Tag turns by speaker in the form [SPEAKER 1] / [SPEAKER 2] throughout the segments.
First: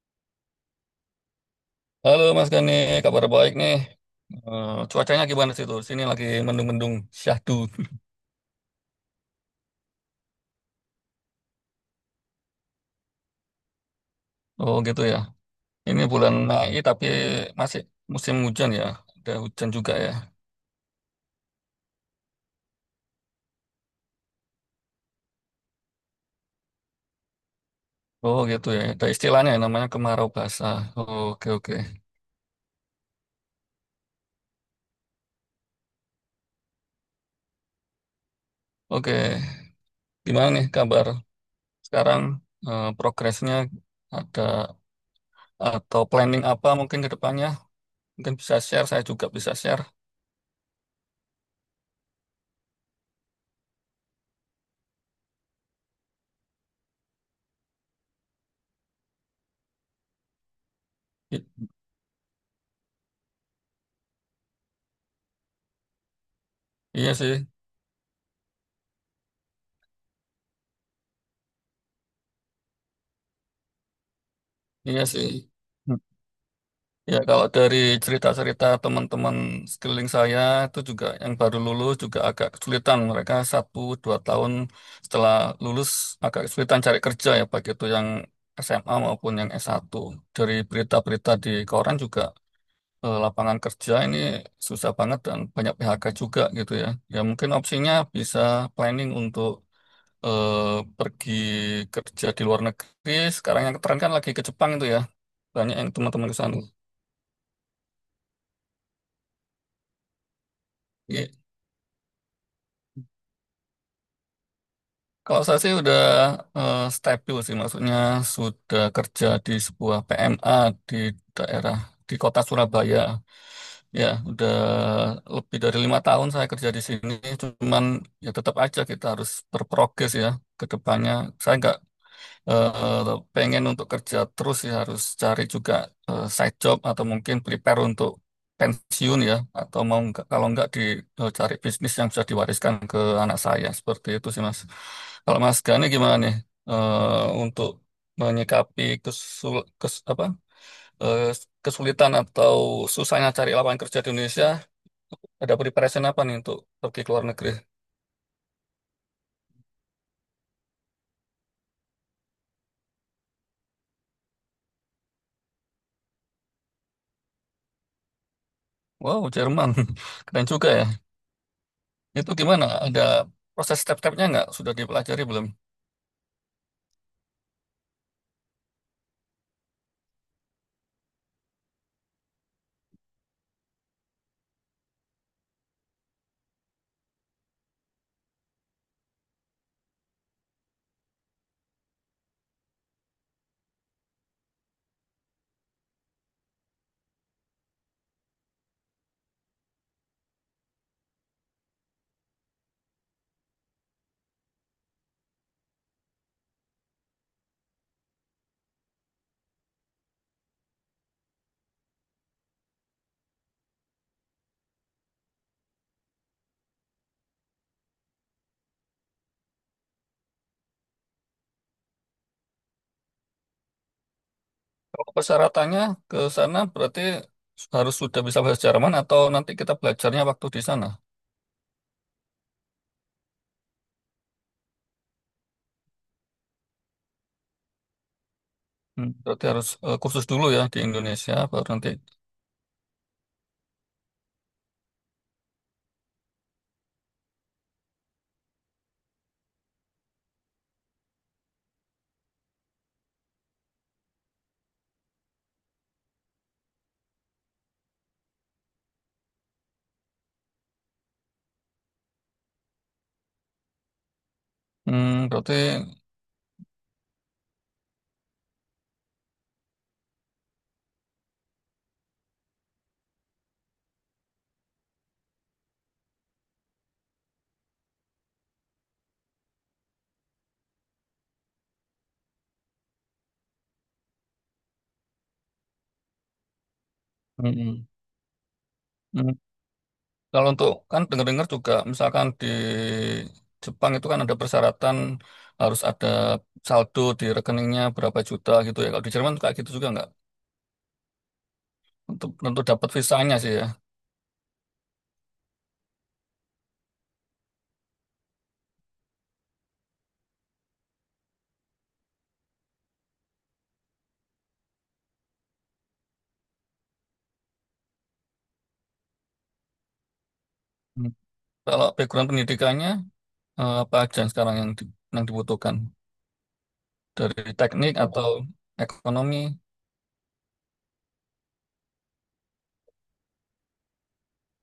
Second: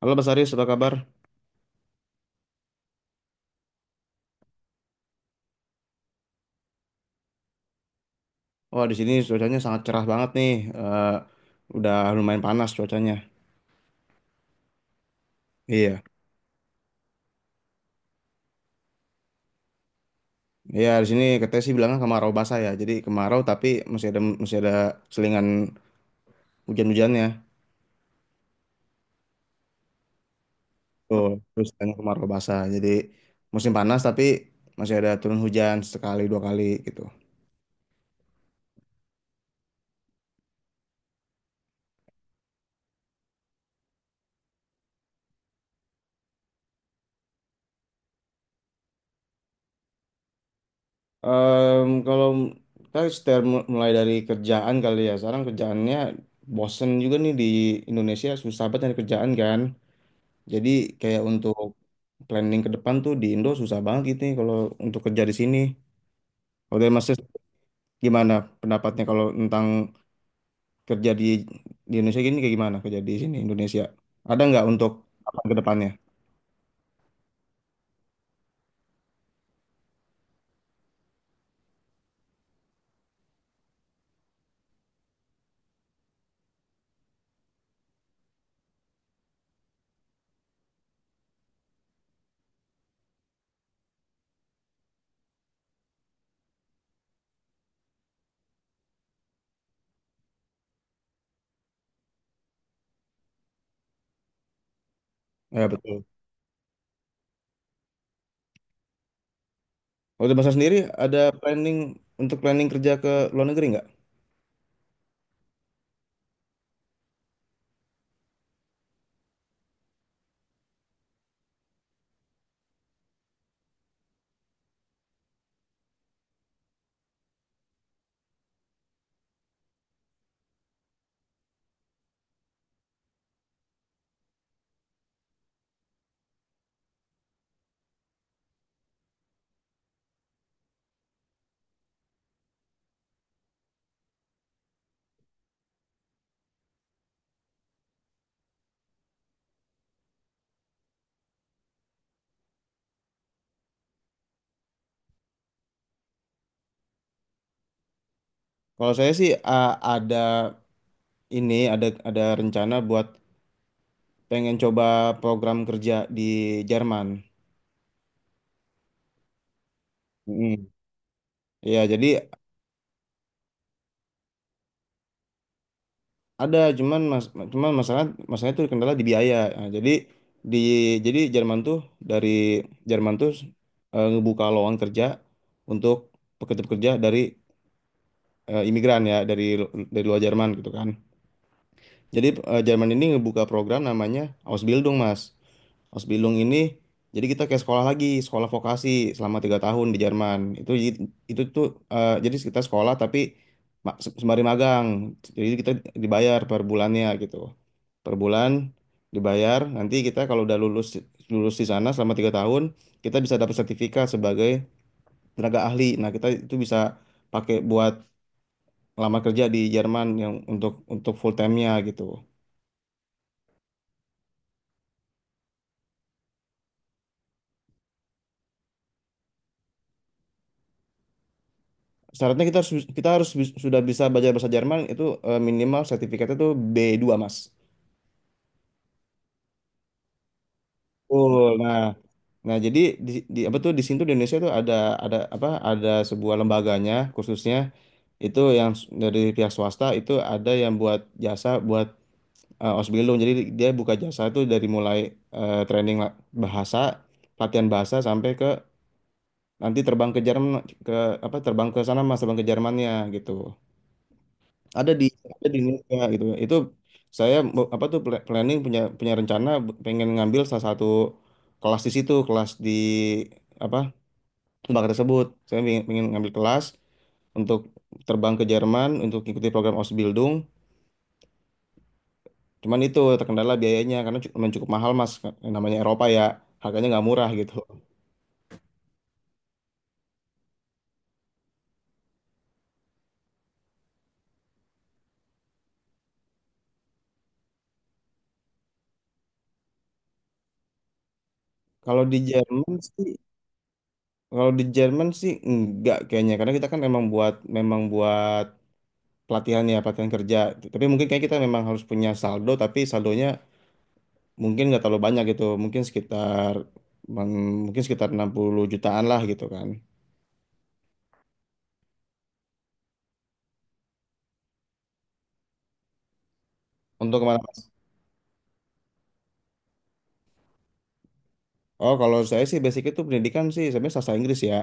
[SPEAKER 1] Halo Mas Aris, apa kabar?
[SPEAKER 2] Halo Mas Gani, kabar baik nih. Eh, cuacanya gimana sih tuh? Sini lagi mendung-mendung syahdu.
[SPEAKER 1] Wah, di sini cuacanya sangat cerah banget nih. Eh, udah lumayan panas cuacanya.
[SPEAKER 2] Oh gitu ya. Ini
[SPEAKER 1] Iya,
[SPEAKER 2] bulan Mei tapi masih musim hujan ya. Ada hujan juga ya.
[SPEAKER 1] iya, di sini katanya sih bilangnya kemarau basah ya. Jadi kemarau tapi masih ada selingan hujan-hujannya.
[SPEAKER 2] Oh gitu ya. Ada istilahnya yang namanya kemarau basah. Oh,
[SPEAKER 1] Tuh,
[SPEAKER 2] oke
[SPEAKER 1] terus
[SPEAKER 2] oke.
[SPEAKER 1] tanya kemarau basah. Jadi musim panas tapi masih ada turun hujan sekali dua kali gitu.
[SPEAKER 2] Oke. Gimana nih kabar sekarang? Progresnya ada atau planning apa mungkin ke depannya? Mungkin bisa share. Saya juga bisa share.
[SPEAKER 1] Kalau kita setel- mulai dari kerjaan kali ya. Sekarang kerjaannya bosen juga nih, di Indonesia susah banget nyari kerjaan kan. Jadi kayak
[SPEAKER 2] I-
[SPEAKER 1] untuk planning ke depan tuh, di Indo susah banget gitu nih kalau untuk kerja di sini. Kalau dari Mas
[SPEAKER 2] iya
[SPEAKER 1] Sis,
[SPEAKER 2] sih.
[SPEAKER 1] gimana pendapatnya kalau tentang kerja di Indonesia gini, kayak gimana kerja di sini Indonesia? Ada nggak untuk
[SPEAKER 2] Iya sih.
[SPEAKER 1] apa ke depannya?
[SPEAKER 2] Ya, kalau dari cerita-cerita teman-teman sekeliling saya itu juga yang baru lulus juga agak kesulitan. Mereka satu dua tahun setelah lulus agak kesulitan cari kerja ya, baik itu yang SMA maupun yang satu. Dari berita-berita di koran juga lapangan kerja ini susah banget dan banyak PHK juga gitu ya. Ya mungkin opsinya bisa planning untuk eh, pergi kerja di luar negeri. Sekarang yang keren kan lagi ke Jepang itu ya.
[SPEAKER 1] Ya
[SPEAKER 2] Banyak yang
[SPEAKER 1] betul.
[SPEAKER 2] teman-teman ke sana.
[SPEAKER 1] Kalau dari Mas Sis sendiri ada
[SPEAKER 2] Iya.
[SPEAKER 1] planning untuk planning kerja ke luar negeri nggak?
[SPEAKER 2] Kalau saya sih udah stabil sih, maksudnya sudah kerja di sebuah PMA di daerah di kota Surabaya. Ya, udah lebih dari 5 tahun saya kerja di sini. Cuman ya tetap aja kita harus berprogres ya ke depannya. Saya nggak pengen untuk kerja terus ya harus cari juga side job atau mungkin prepare untuk pensiun ya atau mau nggak- kalau nggak dicari bisnis yang bisa diwariskan ke anak saya seperti itu sih Mas. Kalau Mas Gani gimana nih untuk menyikapi apa eh, kesulitan atau susahnya cari lapangan kerja di Indonesia ada preparation apa nih untuk pergi ke luar negeri?
[SPEAKER 1] Kalau saya sih ada, ini ada rencana buat pengen coba program kerja di Jerman.
[SPEAKER 2] Wow, Jerman. Keren
[SPEAKER 1] Mm.
[SPEAKER 2] juga ya.
[SPEAKER 1] Iya, jadi
[SPEAKER 2] Itu gimana? Ada proses step-stepnya nggak? Sudah dipelajari belum?
[SPEAKER 1] ada. Cuman mas, cuman masalah masalah itu kendala di biaya. Nah, jadi di jadi Jerman tuh, dari Jerman tuh ngebuka lowongan kerja untuk pekerja-pekerja dari imigran ya, dari dari luar Jerman gitu kan. Jadi Jerman ini ngebuka program namanya Ausbildung, Mas. Ausbildung ini, jadi kita kayak sekolah lagi, sekolah vokasi selama 3 tahun di Jerman. Itu tuh, jadi kita sekolah tapi sembari magang. Jadi kita dibayar per bulannya gitu. Per bulan dibayar. Nanti kita kalau udah lulus lulus di sana selama 3 tahun, kita bisa dapat sertifikat sebagai tenaga ahli. Nah, kita itu bisa pakai buat lamar kerja di Jerman yang untuk full time-nya gitu.
[SPEAKER 2] Kalau persyaratannya ke sana berarti harus sudah bisa bahasa Jerman atau nanti kita belajarnya waktu di sana?
[SPEAKER 1] Syaratnya kita harus sudah bisa belajar bahasa Jerman itu, minimal sertifikatnya tuh B2 Mas.
[SPEAKER 2] Hmm, berarti harus kursus dulu ya di Indonesia
[SPEAKER 1] Betul.
[SPEAKER 2] baru
[SPEAKER 1] Nah,
[SPEAKER 2] nanti.
[SPEAKER 1] nah, jadi di, apa tuh, di sini tuh di Indonesia tuh ada sebuah lembaganya, khususnya itu yang dari pihak swasta itu, ada yang buat jasa buat Osbilung. Jadi dia buka jasa itu dari mulai training bahasa, latihan bahasa, sampai ke nanti terbang ke Jerman, ke apa, terbang ke sana Mas, terbang ke Jermannya gitu. ada di
[SPEAKER 2] Hmm,
[SPEAKER 1] ada
[SPEAKER 2] berarti
[SPEAKER 1] di Indonesia gitu. Itu saya apa tuh, planning, punya punya rencana, pengen ngambil salah satu kelas di situ, kelas di apa, lembaga tersebut. Saya ingin ngambil kelas untuk terbang ke Jerman, untuk ikuti program Ausbildung. Cuman itu terkendala biayanya, karena memang cukup mahal mas. Yang namanya Eropa ya, harganya nggak murah gitu.
[SPEAKER 2] hmm, hmm. Kalau untuk kan dengar-dengar juga misalkan di Jepang itu kan ada persyaratan harus ada saldo di rekeningnya berapa juta gitu ya. Kalau di Jerman kayak gitu juga nggak?
[SPEAKER 1] kalau di
[SPEAKER 2] Untuk
[SPEAKER 1] Jerman
[SPEAKER 2] dapat
[SPEAKER 1] sih
[SPEAKER 2] visanya sih ya.
[SPEAKER 1] Kalau di Jerman sih enggak kayaknya, karena kita kan memang buat, pelatihan ya, pelatihan kerja. Tapi mungkin kayak kita memang harus punya saldo, tapi saldonya mungkin nggak terlalu banyak gitu, mungkin sekitar, mungkin sekitar 60 jutaan lah gitu kan.
[SPEAKER 2] Hmm. Kalau background pendidikannya apa aja yang sekarang yang yang dibutuhkan
[SPEAKER 1] Untuk kemana
[SPEAKER 2] dari
[SPEAKER 1] Mas?
[SPEAKER 2] teknik atau ekonomi?
[SPEAKER 1] Oh, kalau saya sih basic itu pendidikan sih sebenarnya sastra Inggris ya.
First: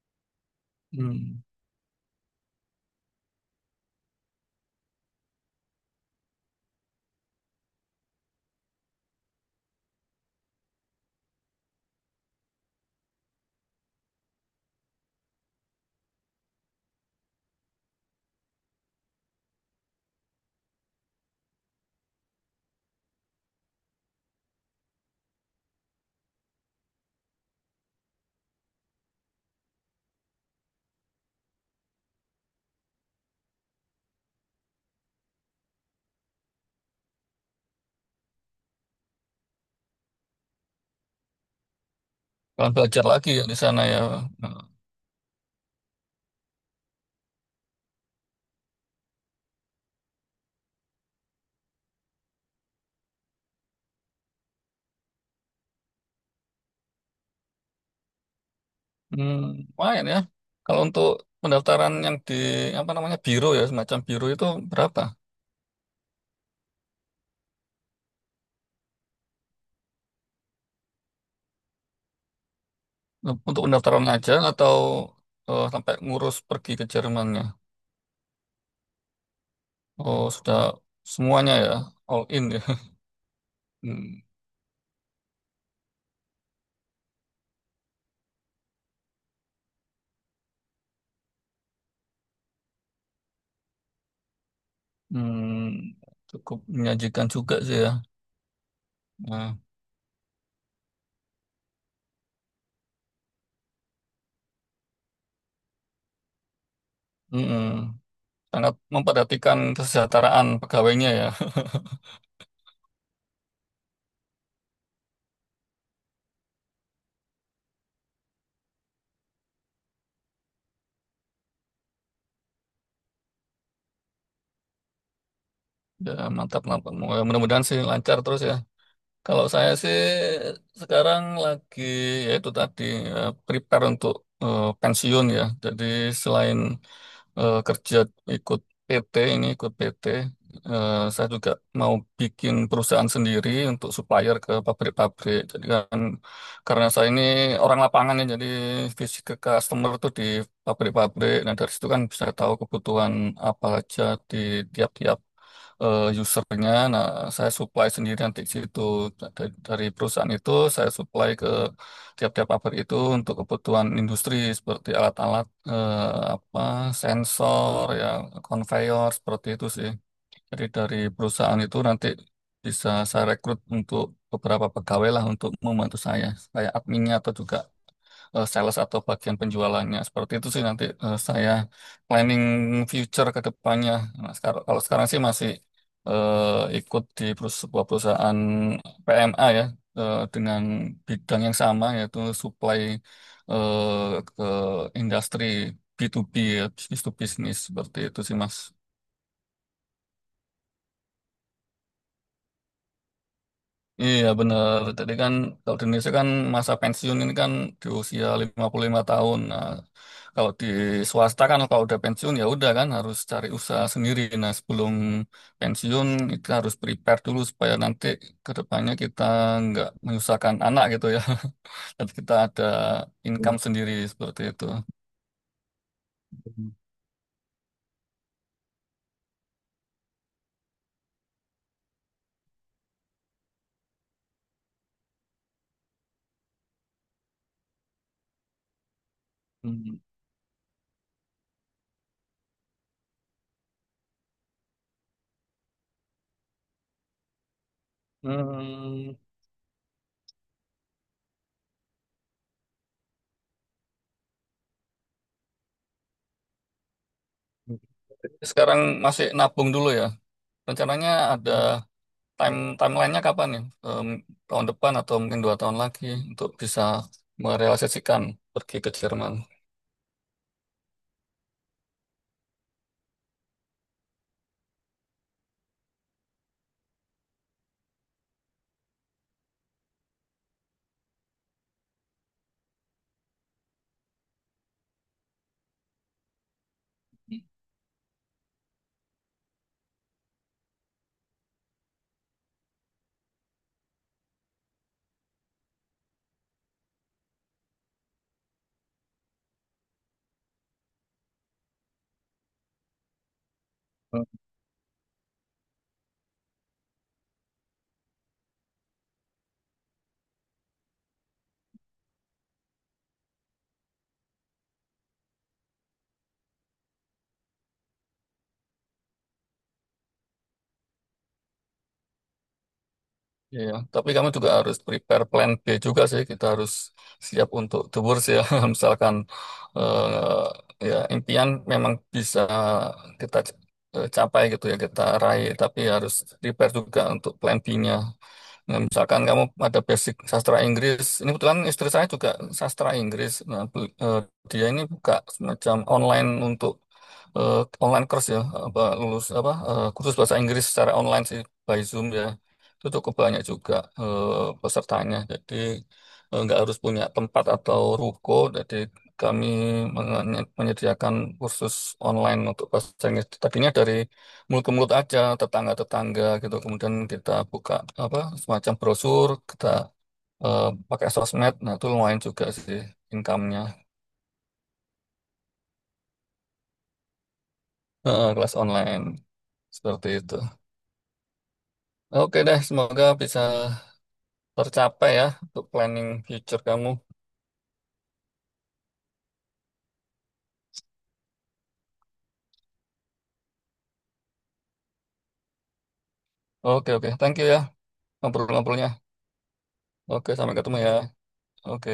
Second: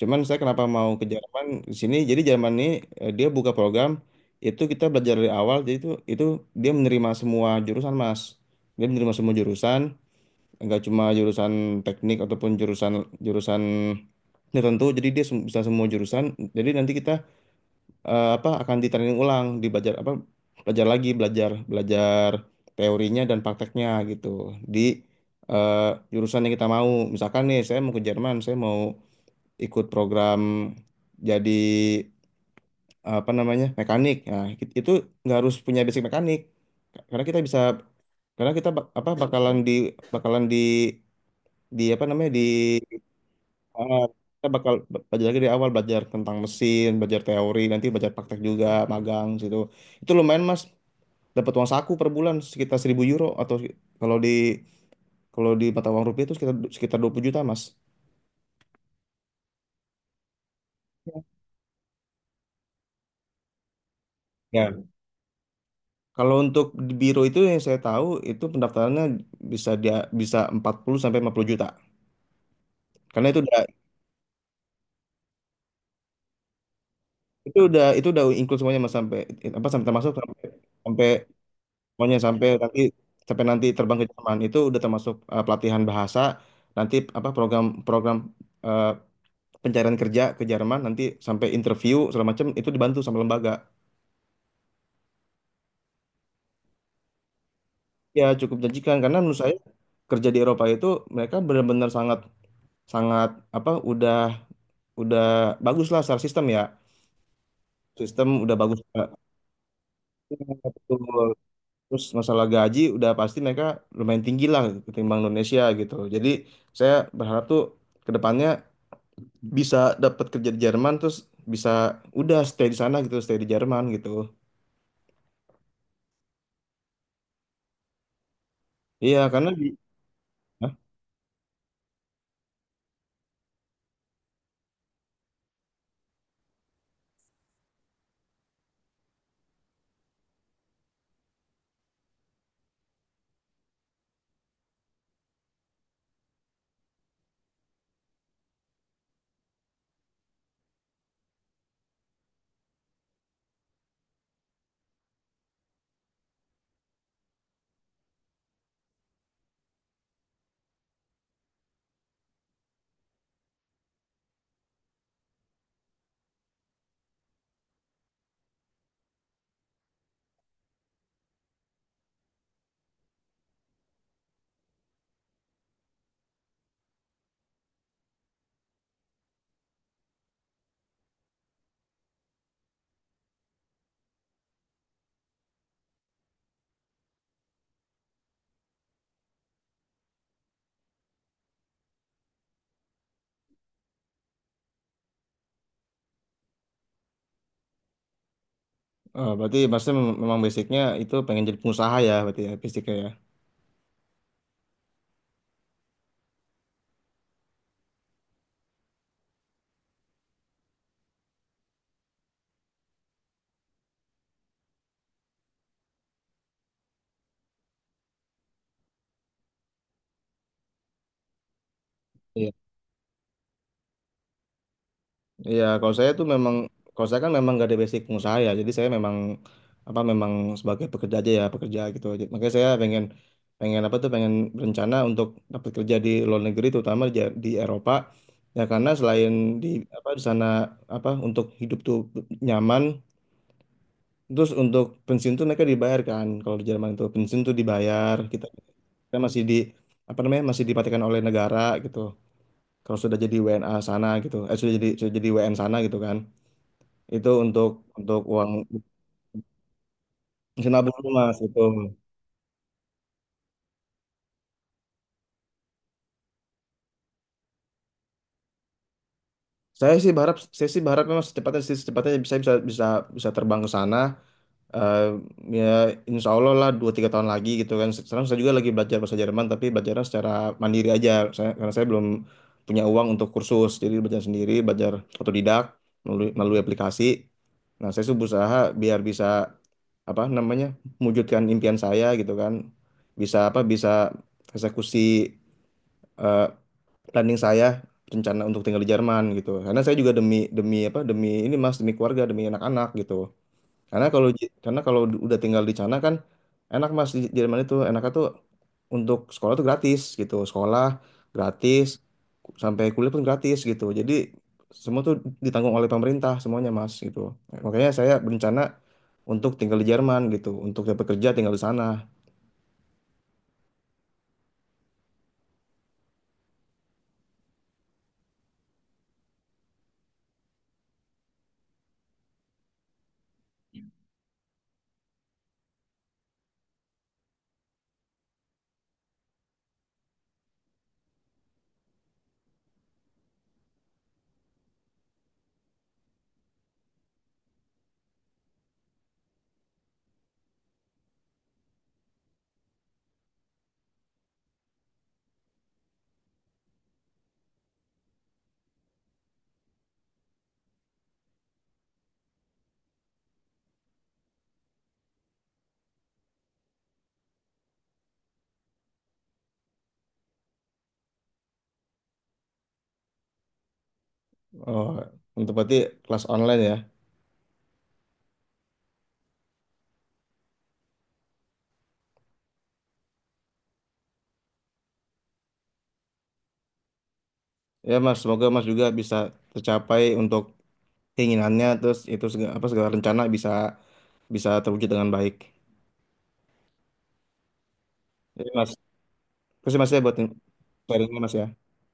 [SPEAKER 1] Cuman saya, kenapa mau ke
[SPEAKER 2] Hmm.
[SPEAKER 1] Jerman di sini, jadi Jerman ini dia buka program itu, kita belajar dari awal. Jadi itu dia menerima semua jurusan Mas, dia menerima semua jurusan, nggak cuma jurusan teknik ataupun jurusan, jurusan tertentu. Jadi dia bisa semua jurusan. Jadi nanti kita apa, akan ditraining ulang di apa, belajar lagi, belajar belajar teorinya dan prakteknya gitu, di eh, jurusan yang kita mau. Misalkan nih saya mau ke Jerman, saya mau ikut program, jadi apa namanya, mekanik. Nah itu nggak harus punya basic mekanik, karena kita bisa, karena kita apa, bakalan di, bakalan di apa namanya, di,
[SPEAKER 2] Kalau belajar lagi ya di sana
[SPEAKER 1] uh,
[SPEAKER 2] ya.
[SPEAKER 1] kita
[SPEAKER 2] Nah,
[SPEAKER 1] bakal belajar lagi dari awal, belajar tentang mesin, belajar teori, nanti belajar praktek juga, magang situ. Itu lumayan mas, dapat uang saku per bulan sekitar 1.000 euro, atau kalau di, mata uang rupiah itu sekitar sekitar 20 juta mas.
[SPEAKER 2] hmm, lumayan ya. Kalau untuk pendaftaran yang di apa namanya biro ya semacam biro itu
[SPEAKER 1] Ya.
[SPEAKER 2] berapa?
[SPEAKER 1] Kalau untuk di biro itu, yang saya tahu itu pendaftarannya bisa, dia bisa 40 sampai 50 juta, karena
[SPEAKER 2] Untuk pendaftaran aja atau sampai ngurus pergi ke Jermannya?
[SPEAKER 1] itu udah include semuanya mas, sampai apa, sampai termasuk,
[SPEAKER 2] Oh,
[SPEAKER 1] sampai
[SPEAKER 2] sudah
[SPEAKER 1] sampai
[SPEAKER 2] semuanya ya,
[SPEAKER 1] semuanya,
[SPEAKER 2] all in
[SPEAKER 1] sampai
[SPEAKER 2] ya.
[SPEAKER 1] nanti sampai nanti terbang ke
[SPEAKER 2] Hmm,
[SPEAKER 1] Jerman. Itu udah termasuk pelatihan bahasa. Nanti apa, program program eh, pencarian kerja ke Jerman, nanti sampai interview segala macam itu dibantu sama lembaga.
[SPEAKER 2] hmm, cukup menyajikan juga sih ya.
[SPEAKER 1] Ya, cukup menjanjikan, karena menurut saya
[SPEAKER 2] Nah,
[SPEAKER 1] kerja di Eropa itu, mereka benar-benar sangat, sangat apa, udah bagus lah secara sistem ya.
[SPEAKER 2] mm-mm.
[SPEAKER 1] Sistem udah
[SPEAKER 2] Sangat
[SPEAKER 1] bagus.
[SPEAKER 2] memperhatikan kesejahteraan pegawainya
[SPEAKER 1] Betul.
[SPEAKER 2] ya.
[SPEAKER 1] Terus masalah gaji udah pasti mereka lumayan tinggi lah ketimbang Indonesia gitu. Jadi saya berharap tuh ke depannya bisa dapat kerja di Jerman, terus bisa udah stay di sana gitu, stay di Jerman gitu.
[SPEAKER 2] Ya, mantap, mantap. Mudah-mudahan sih lancar terus ya.
[SPEAKER 1] Iya,
[SPEAKER 2] Kalau
[SPEAKER 1] karena di...
[SPEAKER 2] saya sih
[SPEAKER 1] Hah?
[SPEAKER 2] sekarang lagi ya itu tadi prepare untuk pensiun ya. Jadi selain kerja ikut PT ini ikut PT, saya juga mau bikin perusahaan sendiri untuk supplier ke pabrik-pabrik. Jadi kan karena saya ini orang lapangan ya, jadi fisik ke customer tuh di pabrik-pabrik. Nah dari situ kan bisa tahu kebutuhan apa aja di tiap-tiap usernya. Nah, saya supply sendiri nanti ke situ. Nah, dari perusahaan itu saya supply ke tiap-tiap pabrik itu untuk kebutuhan industri seperti alat-alat eh, apa sensor ya, conveyor seperti itu sih. Jadi dari perusahaan itu nanti bisa saya rekrut untuk beberapa pegawai lah untuk membantu saya kayak adminnya atau juga sales atau bagian penjualannya. Seperti itu sih nanti saya planning future ke depannya. Nah, kalau sekarang sih masih ikut di sebuah perusahaan PMA ya dengan bidang yang sama yaitu supply eh, ke industri B2B ya, bisnis to bisnis seperti itu sih Mas.
[SPEAKER 1] Ah, berarti maksudnya, memang basicnya itu pengen jadi pengusaha ya berarti ya, basicnya ya.
[SPEAKER 2] Iya benar. Tadi kan kalau di Indonesia kan masa pensiun ini kan di usia 55 tahun. Nah, kalau di swasta kan kalau udah pensiun ya udah kan harus cari usaha sendiri. Nah, sebelum pensiun itu harus prepare dulu supaya nanti ke depannya kita nggak menyusahkan anak gitu ya. Dan kita
[SPEAKER 1] Iya,
[SPEAKER 2] ada income sendiri seperti itu.
[SPEAKER 1] iya, kalau saya kan memang gak ada basic pengusaha ya. Jadi saya memang apa, sebagai pekerja aja ya, pekerja gitu. Jadi, makanya saya pengen, pengen apa tuh pengen berencana untuk dapat kerja di luar negeri, terutama di Eropa ya. Karena selain di
[SPEAKER 2] Hmm.
[SPEAKER 1] apa, di sana apa, untuk hidup tuh nyaman. Terus untuk pensiun tuh mereka dibayar kan. Kalau di Jerman itu pensiun tuh dibayar. Kita,
[SPEAKER 2] Hmm.
[SPEAKER 1] kita masih di apa namanya, masih dipatikan oleh negara gitu. Kalau sudah jadi WNA sana gitu, eh, sudah jadi, WN sana gitu kan. Itu untuk uang
[SPEAKER 2] Sekarang masih nabung dulu ya.
[SPEAKER 1] senabung
[SPEAKER 2] Rencananya
[SPEAKER 1] mas
[SPEAKER 2] ada
[SPEAKER 1] itu.
[SPEAKER 2] timelinenya kapan nih? Em, tahun depan atau mungkin 2 tahun lagi untuk bisa merealisasikan pergi ke Jerman.
[SPEAKER 1] Saya sih berharap memang secepatnya, secepatnya bisa, bisa bisa bisa terbang ke sana. Eh, Ya, insya Allah lah 2-3 tahun lagi gitu kan. Sekarang saya juga lagi belajar bahasa Jerman, tapi belajarnya secara mandiri aja. Karena saya belum punya uang untuk kursus. Jadi belajar sendiri, belajar otodidak, melalui aplikasi. Nah, saya sih berusaha biar bisa apa namanya, mewujudkan impian saya gitu kan. Bisa eksekusi eh, planning saya, rencana untuk tinggal di Jerman gitu. Karena saya juga demi, demi apa demi ini Mas, demi keluarga, demi anak-anak gitu. Karena kalau udah tinggal di sana kan enak Mas. Di Jerman itu enaknya tuh untuk sekolah tuh gratis gitu. Sekolah gratis, sampai kuliah pun gratis gitu. Jadi semua tuh ditanggung oleh pemerintah semuanya Mas gitu. Makanya saya berencana untuk tinggal di Jerman gitu, untuk dapat kerja tinggal di sana.
[SPEAKER 2] Iya, tapi kamu juga harus prepare plan B juga sih. Kita harus siap untuk tour sih ya. Misalkan eh, ya impian memang bisa kita c- capai gitu ya, kita raih, tapi harus prepare juga untuk plan B-nya. Nah, misalkan kamu ada basic sastra Inggris, ini kebetulan istri saya juga sastra Inggris. Nah, dia ini buka semacam online untuk eh, online course ya, apa lulus apa eh, kursus bahasa Inggris secara online sih by Zoom ya, itu cukup banyak juga eh, pesertanya. Jadi nggak harus punya tempat atau ruko. Jadi kami menyediakan kursus online untuk bahasa Inggris. Tadinya dari mulut ke mulut aja, tetangga-tetangga gitu. Kemudian kita buka apa semacam brosur, kita eh, pakai sosmed. Nah itu lumayan juga sih income-nya.
[SPEAKER 1] Oh, untuk berarti kelas online ya.
[SPEAKER 2] Eh, kelas online seperti itu. Oke deh, semoga bisa tercapai ya untuk planning future kamu.
[SPEAKER 1] Ya Mas, semoga Mas juga bisa tercapai untuk keinginannya, terus itu segala, apa, segala rencana bisa, terwujud dengan baik.
[SPEAKER 2] Oke oke, thank you ya
[SPEAKER 1] Jadi Mas,
[SPEAKER 2] ngobrol-ngobrolnya.
[SPEAKER 1] terima kasih Mas ya, buat
[SPEAKER 2] Oke, sampai ketemu ya.
[SPEAKER 1] sharingnya Mas ya.
[SPEAKER 2] Oke.